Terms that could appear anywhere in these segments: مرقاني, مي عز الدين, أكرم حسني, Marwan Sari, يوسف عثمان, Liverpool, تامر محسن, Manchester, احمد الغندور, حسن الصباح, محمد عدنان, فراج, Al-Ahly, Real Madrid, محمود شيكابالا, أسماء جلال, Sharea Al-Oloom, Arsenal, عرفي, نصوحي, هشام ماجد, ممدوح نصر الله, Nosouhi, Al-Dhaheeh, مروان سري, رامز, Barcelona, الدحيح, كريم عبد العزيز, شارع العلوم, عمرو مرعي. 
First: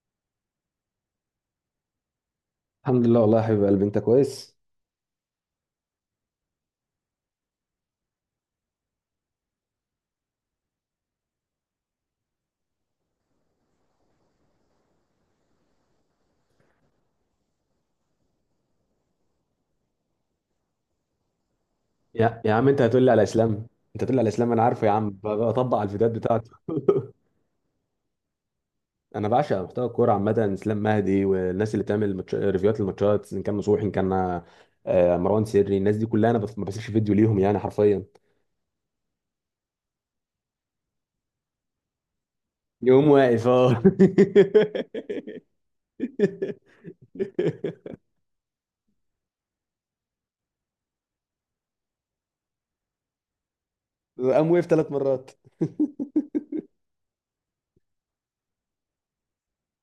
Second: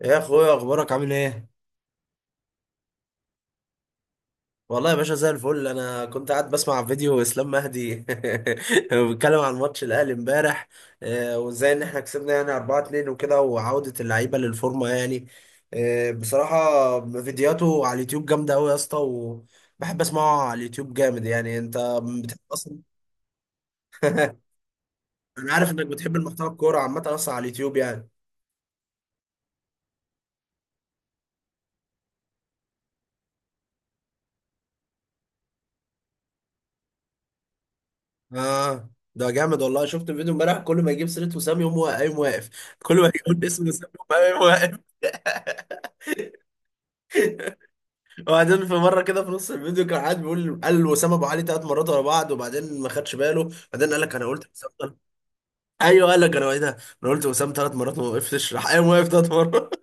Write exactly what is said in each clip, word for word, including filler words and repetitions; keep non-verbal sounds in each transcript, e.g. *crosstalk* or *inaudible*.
يا اخويا، اخبارك عامل ايه؟ الحمد لله والله يا حبيب قلبي، انت كويس؟ والله يا باشا زي الفل. انا كنت قاعد بسمع فيديو اسلام مهدي *laughs* بيتكلم عن ماتش الاهلي امبارح. آه، وازاي ان احنا كسبنا يعني اربعة لاتنين وكده، وعودة اللعيبة للفورمة يعني. آه، بصراحة فيديوهاته على اليوتيوب جامدة قوي يا اسطى، وبحب اسمعه على اليوتيوب جامد يعني. انت بتحب يا يا عم اصلا؟ انت هتقول لي على اسلام، انت هتقول لي على اسلام انا عارفه يا عم. ب- انا عارف بطبق انك على الفيديوهات بتحب المحتوى بتاعته. الكورة عامة *laughs* اصلا على اليوتيوب يعني. انا بعشق محتوى الكوره عامه، اسلام مهدي والناس اللي بتعمل ماتش... ريفيوهات للماتشات، ان كان نصوحي، ان كان آه، مروان سري، الناس دي كلها انا بف... ما بسيبش فيديو ليهم يعني حرفيا. اه، ده جامد والله. شفت الفيديو امبارح، كل ما يجيب سيرة وسام يقوم وا- يقوم واقف. كل يقوم ما يقول واقف، اسم اه. وسام يقوم *laughs* واقف. *laughs* وبعدين في مره كده في نص الفيديو كان قاعد بيقول، قال وسام ابو علي ثلاث مرات ورا بعض وبعدين ما خدش باله. بعدين قال لك انا قلت قام وقف وسام ثلاث تلات- مرات. ايوه قال لك انا ايه ده، انا قلت وسام ثلاث مرات وما وقفتش راح قايم واقف ثلاث مرات.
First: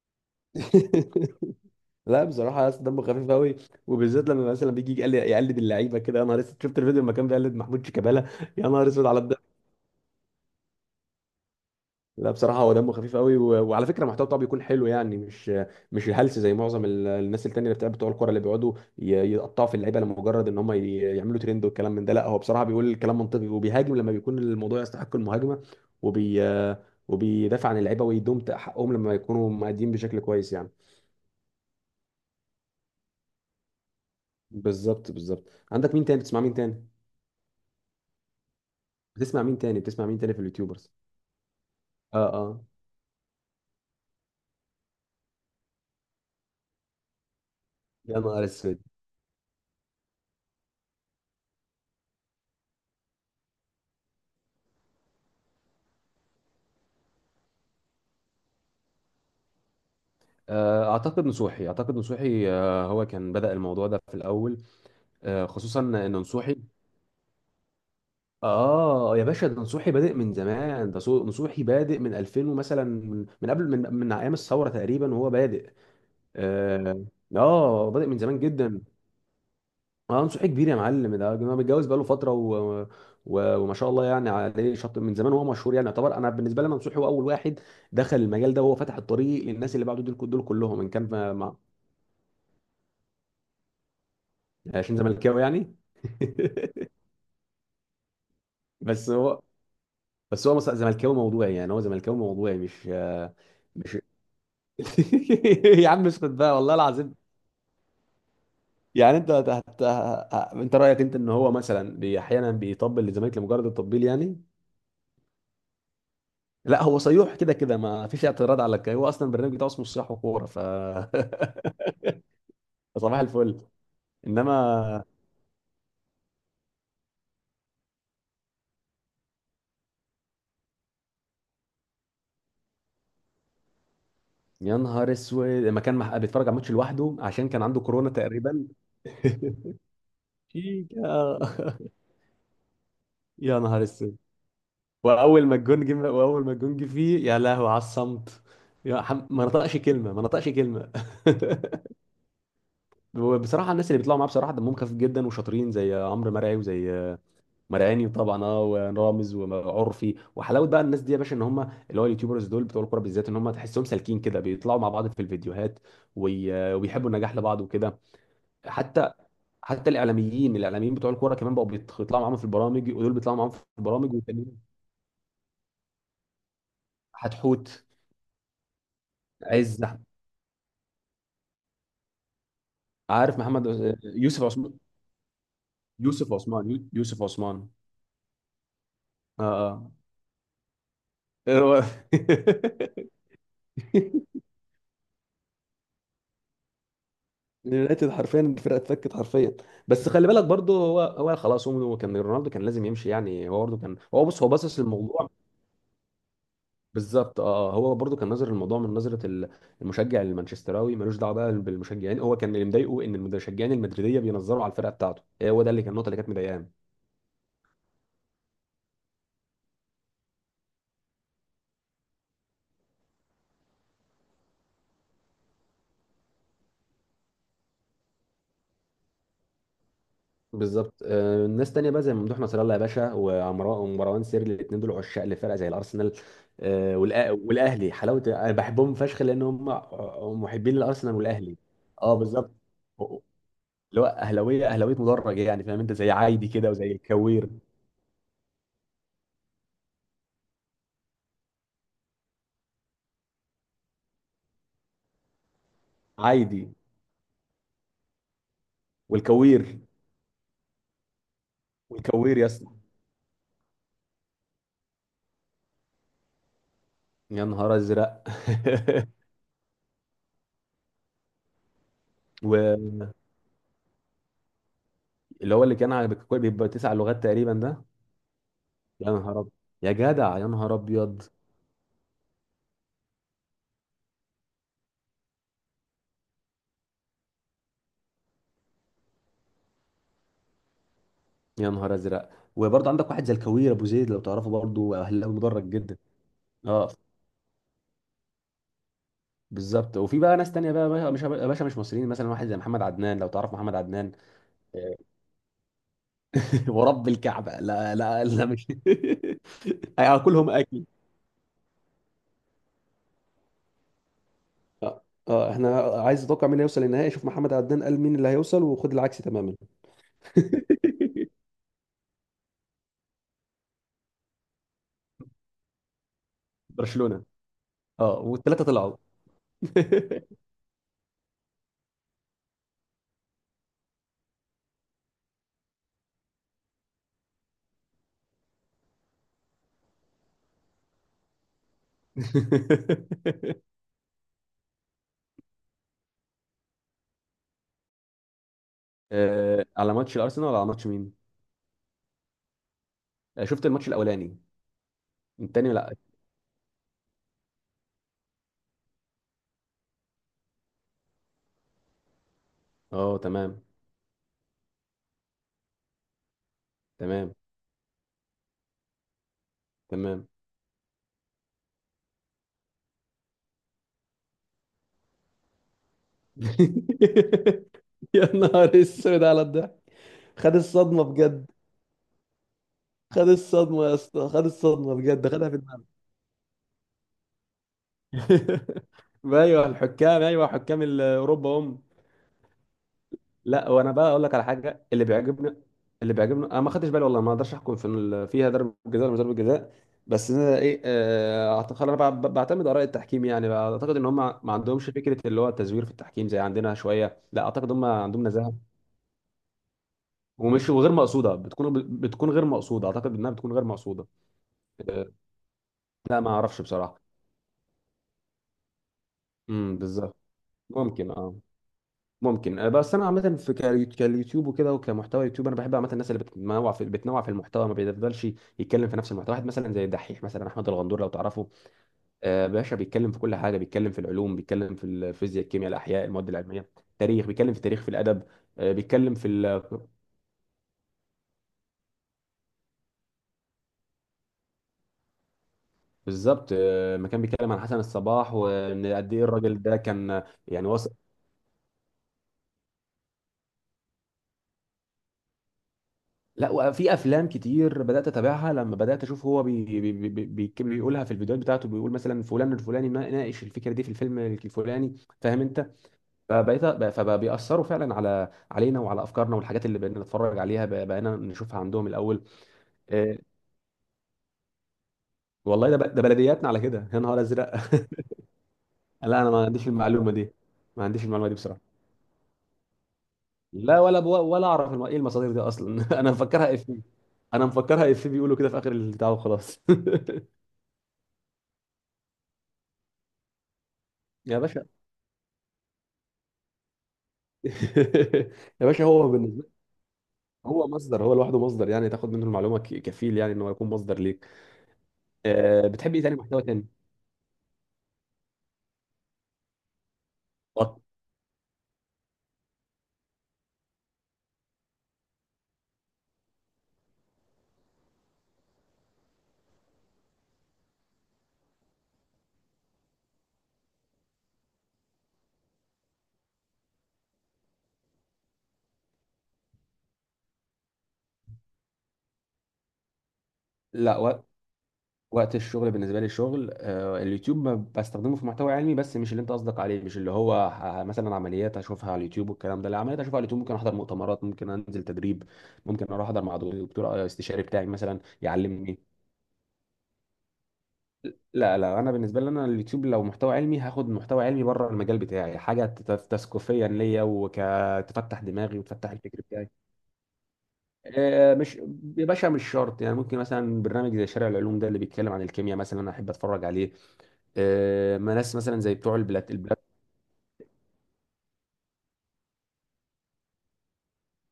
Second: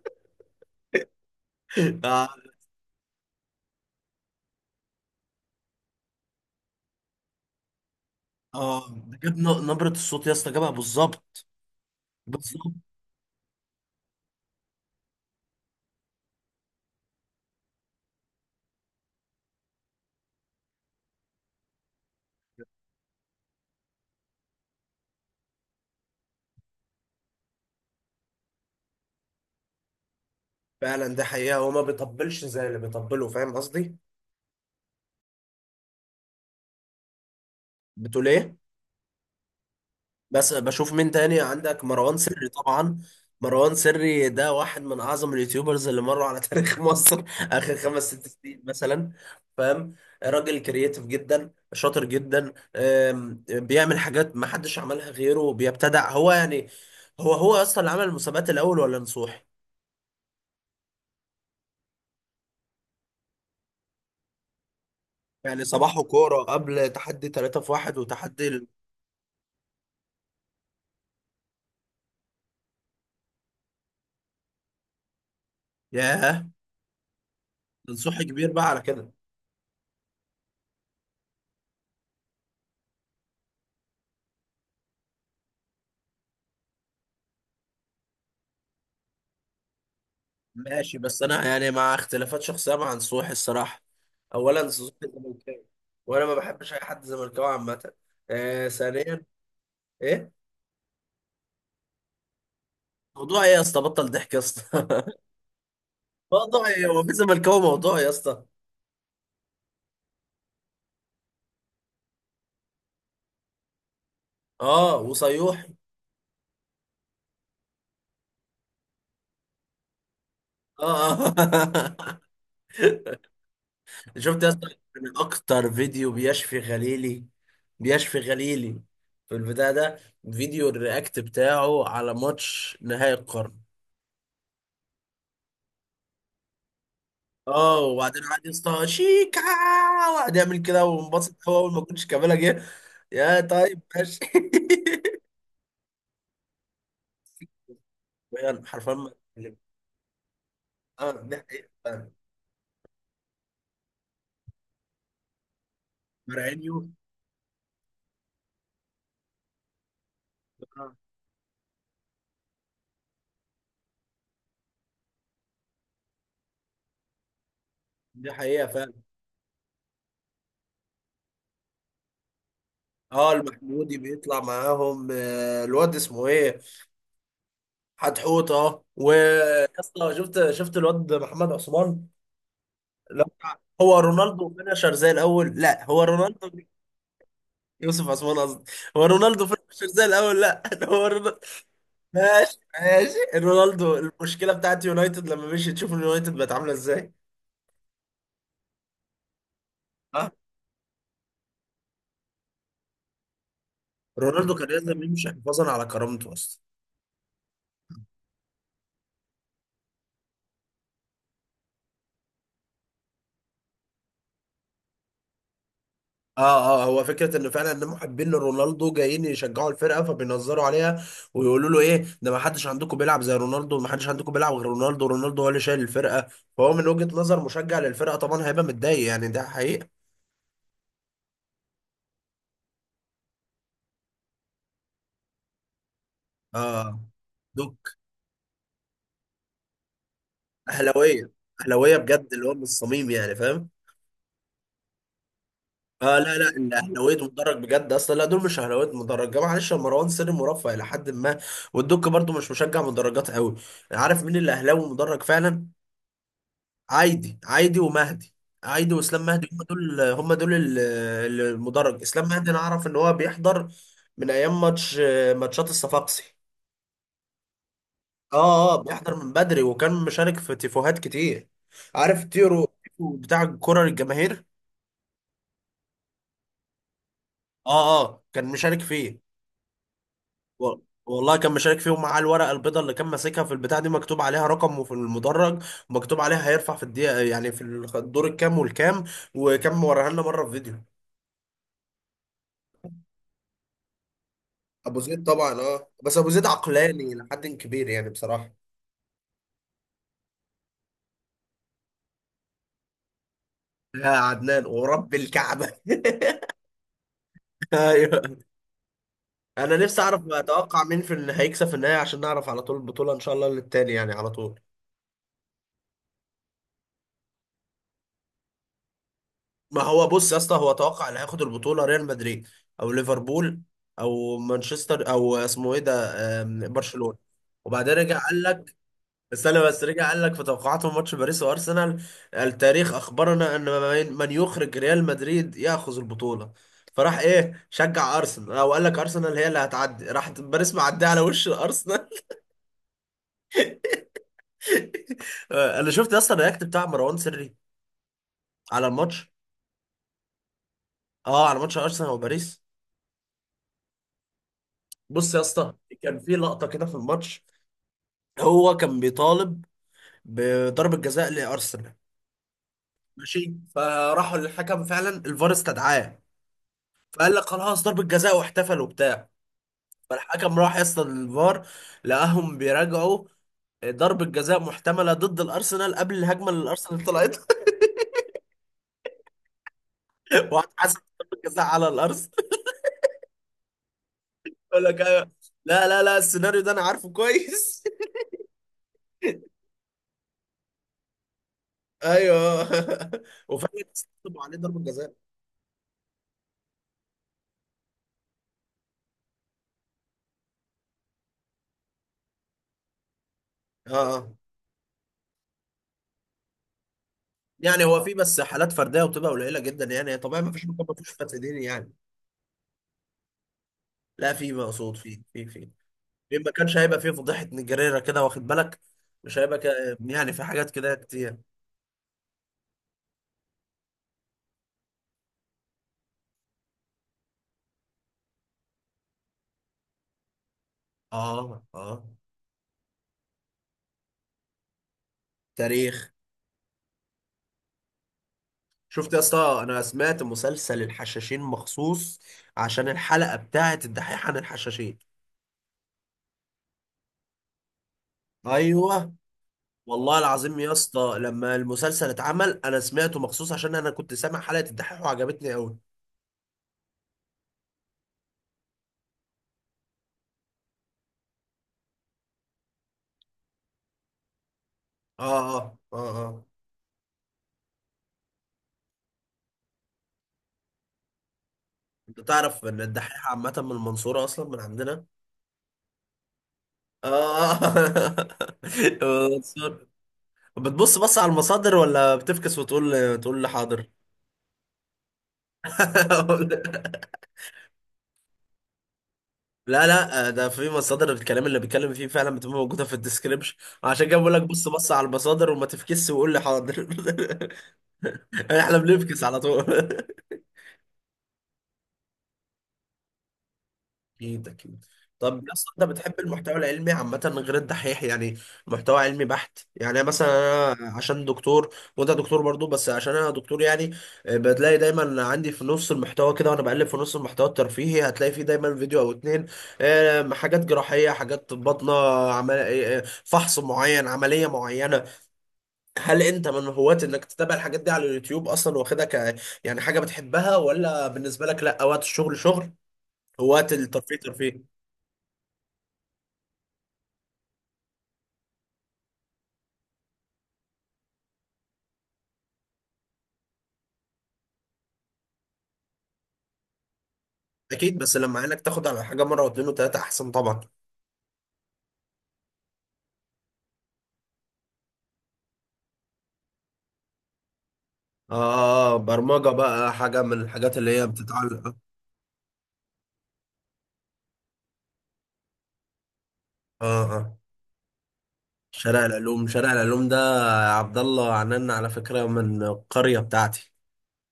*laughs* *laughs* لا اه. بصراحه يا اسطى دمه خفيف قوي، وبالذات لما مثلا بيجي يقل- يقلد اللعيبه كده. يا نهار اسود، شفت الفيديو لما كان بيقلد محمود شيكابالا. يا نهار آه، اسود ده على جاب الضحك. ن- نبره الصوت يا اسطى، جابها بالظبط. لا بصراحه هو بالظبط. دمه خفيف قوي. و... وعلى فكره المحتوى بتاعه بيكون حلو يعني، مش مش الهلس زي معظم ال- الناس التانيه اللي بتاع بتوع الكوره، اللي بيقعدوا ي... يقطعوا في اللعيبه لمجرد ان هم ي... يعملوا ترند والكلام من ده. لا هو بصراحه بيقول الكلام منطقي، وبيهاجم لما بيكون الموضوع يستحق المهاجمه، وبي وبيدافع عن اللعيبه ويدوم حقهم لما يكونوا مادين بشكل كويس يعني. فعلا ده حقيقه، هو ما بيطبلش زي اللي بيطبله، فاهم قصدي؟ بالظبط، بالظبط. عندك مين تاني بتسمع؟ مين تاني بتقول ايه؟ بتسمع؟ مين تاني بتسمع مين تاني في بس اليوتيوبرز؟ بشوف مين تاني عندك، مروان اه، سري اه. طبعا. مروان سري ده واحد من اعظم اليوتيوبرز اللي مروا على تاريخ *laughs* مصر، اخر خمس يا ست نهار سنين اسود. مثلا، فاهم؟ راجل كرييتيف جدا، شاطر جدا، أم، بيعمل حاجات ما حدش عملها غيره، بيبتدع هو يعني. هو هو اصلا اللي عمل المسابقات الاول ولا نصوحي؟ آه، اعتقد نصوحي اعتقد نصوحي. آه، هو كان بدأ الموضوع ده في الاول. آه، يعني خصوصا صباحه ان كوره نصوحي. قبل تحدي ثلاثة في واحد وتحدي ال- اه يا باشا، ده نصوحي بادئ من زمان، ده صو- نصوحي بادئ من ألفين، ومثلا من من قبل، من من ايام الثوره تقريبا وهو بادئ. ياه، اه. آه، بادئ من نصوحي زمان كبير بقى على جدا. كده. اه نصوحي كبير يا معلم، ده ده متجوز بقاله فتره. و... و... وما شاء الله يعني عليه، شط من زمان وهو مشهور، يعني يعتبر، انا بالنسبه لي منصور هو اول واحد دخل المجال ده، وهو فتح الطريق للناس اللي بعده، دول دول كلهم، ان ماشي، كان بس ما... انا ما- يعني مع اختلافات شخصيه مع نصوحي الصراحه. اولا عشان سوزوكي زملكاوي زملكاوي، يعني. وانا ما بحبش اي حد زملكاوي عامه. آه، *laughs* بس ثانيا. هو ايه؟ بس هو مص- زملكاوي موضوعي، يعني هو زملكاوي موضوعي، مش موضوع ايه يا اسطى، مش بطل ضحك يا اسطى. *laughs* *laughs* يا عم اسكت بقى موضوع والله ايه، هو في العظيم. زملكاوي موضوع يا اسطى؟ يعني انت هت... هت... ه- انت رايك انت ان هو مثلا بي- احيانا بيطبل للزمالك لمجرد التطبيل يعني. اه، وصيوحي. لا، هو صيوح كده كده ما فيش اعتراض على الك- هو اصلا البرنامج بتاعه اسمه صياح وكوره، ف اه *laughs* آه. صباح الفل. *laughs* شفت يا اسطى؟ انما من اكتر فيديو بيشفي غليلي، بيشفي غليلي، في البتاع ده، فيديو الرياكت بتاعه على ماتش نهائي القرن. يا نهار اسود، لما كان مح- بيتفرج على ماتش لوحده عشان كان اه عنده كورونا وبعدين قعد تقريبا. يسطا شيكا، *laughs* وقعد يعمل كده وانبسط، شيكا. هو اول ما كنتش كامله جه. يا يا طيب نهار اسود. ماشي. *laughs* واول ما الجون جه واول ما الجون جه فيه، يا لهوي على الصمت. فعلا، حرفيا يا ما حم... ما اتكلم. نطقش كلمه، ما نطقش كلمه. اه دي حقيقه فعلا. *laughs* بصراحه الناس اللي بيطلعوا معاه بصراحه دمهم خفيف جدا وشاطرين، زي عمرو مرعي مرعينيو. وزي مرقاني طبعا، اه، ورامز وعرفي وحلاوه بقى. اه الناس دي يا باشا ان هم، اللي هو اليوتيوبرز دول بتوع الكوره بالذات، ان هم تحسهم سالكين كده بيطلعوا مع بعض في الفيديوهات، وي- وبيحبوا النجاح لبعض وكده. دي حقيقه فعلا. حتى، حتى الاعلاميين الاعلاميين بتوع الكوره كمان بقوا بيط- بيطلعوا معاهم في البرامج، ودول اه، بيطلعوا معاهم في المحمودي البرامج بيطلع والتانيين. معاهم. آه، الواد اسمه ايه؟ حتحوت. حتحوطه. ويا عز أحمد- اسطى شفت، شفت الواد محمد عثمان؟ لا عارف محمد، آه، هو يوسف رونالدو عثمان فينشر زي الاول، لا هو يوسف رونالدو. عثمان يوسف عثمان. يوسف عثمان قصدي. هو رونالدو فينشر اه، زي الاول، لا، *laughs* هو رونالدو. اه. ماشي *laughs* ماشي، رونالدو المشكله بتاعت يونايتد لما مشي تشوف اليونايتد بقت عامله ازاي. اليونايتد حرفيا الفرقه اتفكت حرفيا. بس خلي ها. بالك برضه، هو هو خلاص، هو كان، رونالدو كان لازم يمشي يعني، هو برضه كان، هو بص، هو رونالدو كان باصص لازم للموضوع. يمشي حفاظا على كرامته اصلا. بالظبط، اه. آه، هو برضه كان نظر الموضوع من نظره ال- المشجع المانشستراوي، ملوش دعوه بقى بالمشجعين. هو كان اللي مضايقه ان المشجعين المدريديه بينظروا على الفرقه بتاعته، هو ده اللي كان النقطه اللي كانت اه مضايقاه. اه، هو فكره ان فعلا ان محبين لرونالدو جايين يشجعوا الفرقه فبينظروا عليها، ويقولوا له ايه ده، ما حدش عندكم بيلعب زي رونالدو، ما حدش عندكم بيلعب غير رونالدو، رونالدو هو اللي شايل الفرقه. فهو من وجهه نظر مشجع للفرقه طبعا هيبقى متضايق يعني، ده حقيقه. بالظبط. آه، ناس تانية بقى زي ممدوح نصر الله يا باشا، وعمرو- ومروان سيري، الاثنين دول عشاق لفرقه زي الارسنال. آه، اه. والأ- والاهلي. دوك. حلاوه انا بحبهم فشخ لان هم محبين للارسنال اهلاويه، والاهلي. اهلاويه اه بجد اللي هو بالظبط، من الصميم يعني، فاهم؟ اللي هو اهلاويه اهلاويه مدرج يعني، فاهم انت، زي اه، لا عايدي لا، كده وزي الاهلاويات الكوير. مدرج بجد اصلا، لا دول مش اهلاويات مدرج. جمال معلش يا مروان سري، مرفه الى حد ما. والدك برضو مش مشجع مدرجات قوي. عارف مين اللي اهلاوي مدرج فعلا؟ عايدي، عايدي. عايدي ومهدي. عايدي واسلام مهدي، هم والكوير دول هم دول ال- ال- المدرج. اسلام والكوير يا مهدي انا اسطى. اعرف ان هو بيحضر من ايام ماتش ماتشات الصفاقسي. يا نهار ازرق. اه اه، بيحضر *laughs* من بدري وكان مشارك في تيفوهات كتير. عارف تيرو واللي بتاع الكرة للجماهير؟ هو اللي كان على، بيبقى تسع لغات تقريبا اه ده. اه كان مشارك يا فيه. نهار ابيض، يا جدع يا نهار وال- ابيض. والله كان مشارك فيهم، معاه الورقه البيضاء اللي كان ماسكها في البتاع دي، مكتوب عليها رقم وفي المدرج، ومكتوب عليها هيرفع في الدقيقه يعني في الدور الكام والكام، وكان موريها لنا مره في فيديو. يا نهار ازرق. وبرضه عندك واحد زي الكوير ابو زيد لو تعرفه، برضه ابو زيد اهلاوي طبعا، مدرج اه جدا. بس ابو زيد اه عقلاني لحد كبير يعني بصراحه. بالظبط. وفي بقى ناس تانية بقى بقى- مش يا باشا، مش مصريين، مثلا واحد زي محمد عدنان لو تعرف محمد يا عدنان. عدنان ورب *laughs* الكعبه. ورب الكعبة، *laughs* لا ايوه. لا لا مش انا *laughs* نفسي اعرف هاكلهم اتوقع اكل. مين في اللي هيكسب في النهايه، عشان نعرف على طول البطوله ان شاء الله للتاني يعني على طول. اه. آه، احنا عايز اتوقع مين هيوصل للنهائي، شوف محمد عدنان قال مين اللي هيوصل وخد العكس تماما. ما هو بص يا اسطى، *laughs* هو توقع اللي هياخد البطوله ريال مدريد، او ليفربول، او مانشستر، او اسمه ايه ده، آم، برشلونه. برشلونة. وبعدين اه، رجع قال والثلاثة لك، طلعوا. استنى بس، رجع قال لك في توقعاته ماتش باريس وارسنال، التاريخ اخبرنا ان من من يخرج ريال مدريد ياخذ البطوله، فراح ايه، شجع ارسنال، او قال لك ارسنال هي اللي هتعدي، راح باريس معديه على وش الارسنال. *laughs* *laughs* انا شفت يا اسطى الرياكت بتاع مروان سري على الماتش. آه، على ماتش الارسنال ولا على ماتش مين؟ اه على ماتش ارسنال وباريس. آه، شفت الماتش الاولاني. بص يا التاني اسطى، لا. كان في لقطه كده في الماتش، هو كان بيطالب بضربة جزاء لأرسنال. اه ماشي، تمام. فراحوا للحكم فعلا الفار استدعاه، تمام. فقال لك خلاص ضربة جزاء واحتفل وبتاع. تمام. فالحكم راح يصل الفار، لقاهم بيراجعوا ضربة جزاء محتملة ضد الأرسنال قبل الهجمة اللي الأرسنال طلعت. *laughs* يا نهار اسود على الضحك. *laughs* خد وهتحسب الصدمة ضربة بجد. جزاء *laughs* على الأرسنال. خد الصدمة يا اسطى، خد يقول الصدمة لك بجد، أيوه. خدها في دماغه. لا لا لا، السيناريو ده أنا عارفه كويس. *laughs* ايوه الحكام، ايوه حكام ال- اوروبا هم. *laughs* أيوه. *laughs* لا، وفعلا وانا بقى اقول لك حسبوا على عليه ضربة حاجه اللي جزاء. بيعجبني اللي بيعجبني انا، ما خدتش بالي والله، ما اقدرش احكم في ال- فيها ضربه جزاء ولا مش ضربه جزاء. بس انا ايه، آه، اعتقد انا بع- بعتمد اراء التحكيم، يعني اه اعتقد ان هم آه. ما عندهمش فكره اللي هو التزوير في التحكيم زي عندنا شويه، لا اعتقد يعني هم هو في عندهم بس نزاهه. حالات فرديه، وبتبقى قليله جدا يعني، طبيعي، ما فيش ومش ما وغير فيش مقصوده، فساد ديني بتكون يعني. بتكون غير مقصوده، اعتقد انها بتكون غير مقصوده. لا في مقصود، في في في لا ما في ما اعرفش كانش هيبقى بصراحه. فيه فضيحه نجاريره كده، واخد بالك؟ مش هيبقى ك... امم بالظبط. يعني في حاجات كده ممكن، اه. كتير. ممكن، آه، بس انا عامه في كاليو- كاليوتيوب وكده وكمحتوى يوتيوب، انا بحب عامه الناس اللي بتنوع في بتنوع في المحتوى، ما بيفضلش يتكلم في نفس المحتوى، واحد مثلا زي الدحيح، مثلا احمد الغندور لو تعرفه. اه اه. آه باشا بيتكلم في كل حاجه، بيتكلم في العلوم، بيتكلم في الفيزياء، الكيمياء، الاحياء، تاريخ. المواد العلميه. تاريخ، بيتكلم في التاريخ، في الادب. آه شفت بيتكلم يا في اسطى، ال... انا سمعت مسلسل الحشاشين مخصوص عشان الحلقه بتاعت الدحيح عن الحشاشين. بالظبط. آه ما كان بيتكلم عن حسن الصباح وان قد ايوه. ايه الراجل ده والله كان، العظيم يعني يا وصل. اسطى لما المسلسل اتعمل انا سمعته مخصوص عشان انا كنت سامع حلقه الدحيح وعجبتني قوي. لا، وفي افلام كتير بدات اتابعها، لما بدات اشوف هو بي بي بي بي بي- بيقولها في الفيديوهات بتاعته، بيقول مثلا فلان الفلاني ما ناقش الفكره دي في الفيلم الفلاني، فاهم اه انت. اه اه اه. فبقيت فبيأثروا فعلا على علينا، وعلى افكارنا والحاجات اللي بقينا نتفرج عليها، بق- بقينا نشوفها عندهم انت الاول. تعرف ان الدحيح إيه؟ عامة من المنصورة اصلا، من عندنا؟ والله ده، ب- ده بلدياتنا على كده، يا نهار ازرق. *laughs* اه. *laughs* لا انا ما عنديش المنصورة. المعلومه دي، ما بتبص عنديش بص المعلومه على دي بصراحه. المصادر ولا بتفكس وتقول تقول لي لا، حاضر؟ ولا بو ولا اعرف الم- ايه المصادر دي اصلا. *laughs* انا مفكرها افيه، *laughs* انا مفكرها افيه، بيقولوا كده في اخر البتاع وخلاص. لا لا، آه، *laughs* ده في مصادر الكلام اللي بيتكلم فيه فعلا، بتبقى موجودة في الديسكريبشن. عشان كده بقول يا لك باشا. بص بص على المصادر وما تفكس وقول لي حاضر. *laughs* *laughs* يا احنا باشا، هو بنفكس على بالنسبه، طول. هو مصدر، هو لوحده مصدر يعني، تاخد منه المعلومه ك- كفيل يعني ان هو يكون مصدر ليك. اكيد اكيد. طب يا أه، اسطى انت بتحب ايه تاني، بتحب محتوى المحتوى تاني؟ العلمي عامة غير الدحيح يعني؟ محتوى علمي بحت يعني، أنا مثلا، وقت أنا عشان دكتور وانت دكتور برضو، بس عشان انا دكتور يعني، آه، بتلاقي دايما عندي في نص المحتوى كده، وانا بقلب في نص المحتوى الترفيهي هتلاقي فيه دايما فيديو او اتنين، آه، حاجات جراحية، حاجات باطنة، عمل... آه، آه، فحص معين، عملية معينة. هل انت من هواة انك تتابع الحاجات دي على اليوتيوب اصلا واخدها ك، يعني حاجة بتحبها؟ ولا بالنسبة لك لا، وقت الشغل شغل، هواة لا، الترفيه وقت ترفيه؟ وقت الشغل بالنسبه لي الشغل. أه اليوتيوب ما بستخدمه في محتوى علمي، بس مش اللي انت قصدك عليه، مش اللي هو ه- مثلا عمليات اشوفها على اليوتيوب والكلام ده، لا، عمليات اشوفها على اليوتيوب ممكن احضر مؤتمرات، ممكن انزل تدريب، ممكن اروح احضر مع دكتور آه، استشاري بتاعي اكيد مثلا بس لما عينك يعلمني. تاخد على حاجه مره واتنين وتلاته احسن طبعا. لا لا، انا بالنسبه لي انا، اليوتيوب لو محتوى علمي هاخد محتوى علمي بره المجال بتاعي، حاجه تت- تثقيفيا ليا وتفتح دماغي وتفتح اه، الفكر برمجه بتاعي. بقى، حاجه من الحاجات اللي هي آه، مش بتتعلق. اه. يا باشا، مش شرط يعني، ممكن مثلا برنامج زي شارع العلوم ده اللي بيتكلم عن الكيمياء مثلا انا احب اتفرج عليه. اه آه. آه، ما ناس مثلا زي بتوع شارع البلاد، العلوم، البلاد. شارع العلوم ده، يا عبد الله، عننا على فكره، من القريه بتاعتي.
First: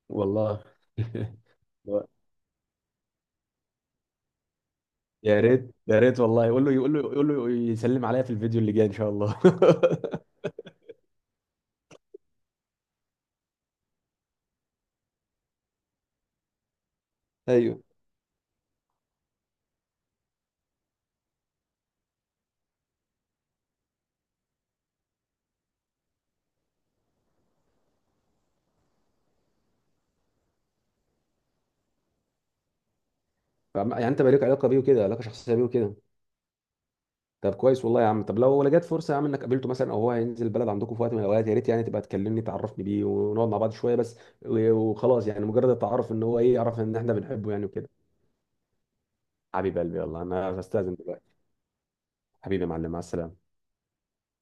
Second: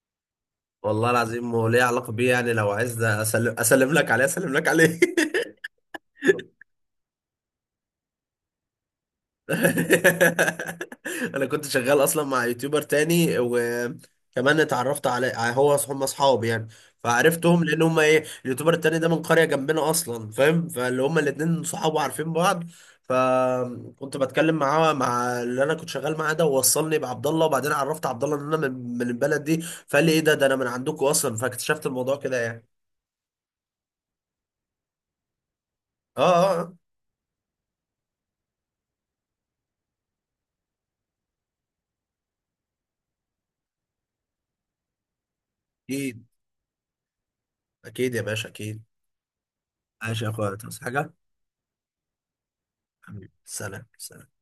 والله. والله *laughs* العظيم، وليه علاقه بيه يعني، لو عايز اسلم، اسلم لك عليه، اسلم لك عليه. يا *laughs* ريت يا ريت والله، يقول له يقول له يقول له يسلم عليا في الفيديو اللي جاي ان شاء الله. *laughs* انا كنت شغال اصلا مع يوتيوبر تاني، وكمان اتعرفت على هو أص- هم اصحاب يعني، *laughs* فعرفتهم لان ايوه. هم ايه، اليوتيوبر التاني ده من قرية جنبنا اصلا، فاهم؟ فاللي هم الاتنين صحاب وعارفين بعض، فكنت بتكلم معاه، مع اللي انا كنت شغال معاه ده، ووصلني بعبد الله، وبعدين عرفت عبد الله ان انا من من البلد دي، فقال لي ايه ده ده انا من عندكم اصلا، فاكتشفت الموضوع كده يعني. فعم- يعني انت بقى لك علاقه بيه وكده، علاقه شخصيه بيه وكده. اه اه آه. طب كويس والله يا عم، طب لو لو جت فرصه يا عم انك قابلته مثلا، او هو هينزل البلد عندكم في وقت من الاوقات، يا ريت يعني تبقى تكلمني، تعرفني بيه ونقعد مع بعض شويه بس. و- وخلاص يعني، مجرد التعرف، ان اكيد هو ايه، يعرف ان احنا بنحبه يعني وكده. اكيد يا باشا اكيد. حبيب قلبي، يلا ماشي يا اخويا انا تصحى هستاذن حاجة. دلوقتي. حبيبي يا معلم، مع حبيبي السلامه. سلام سلام.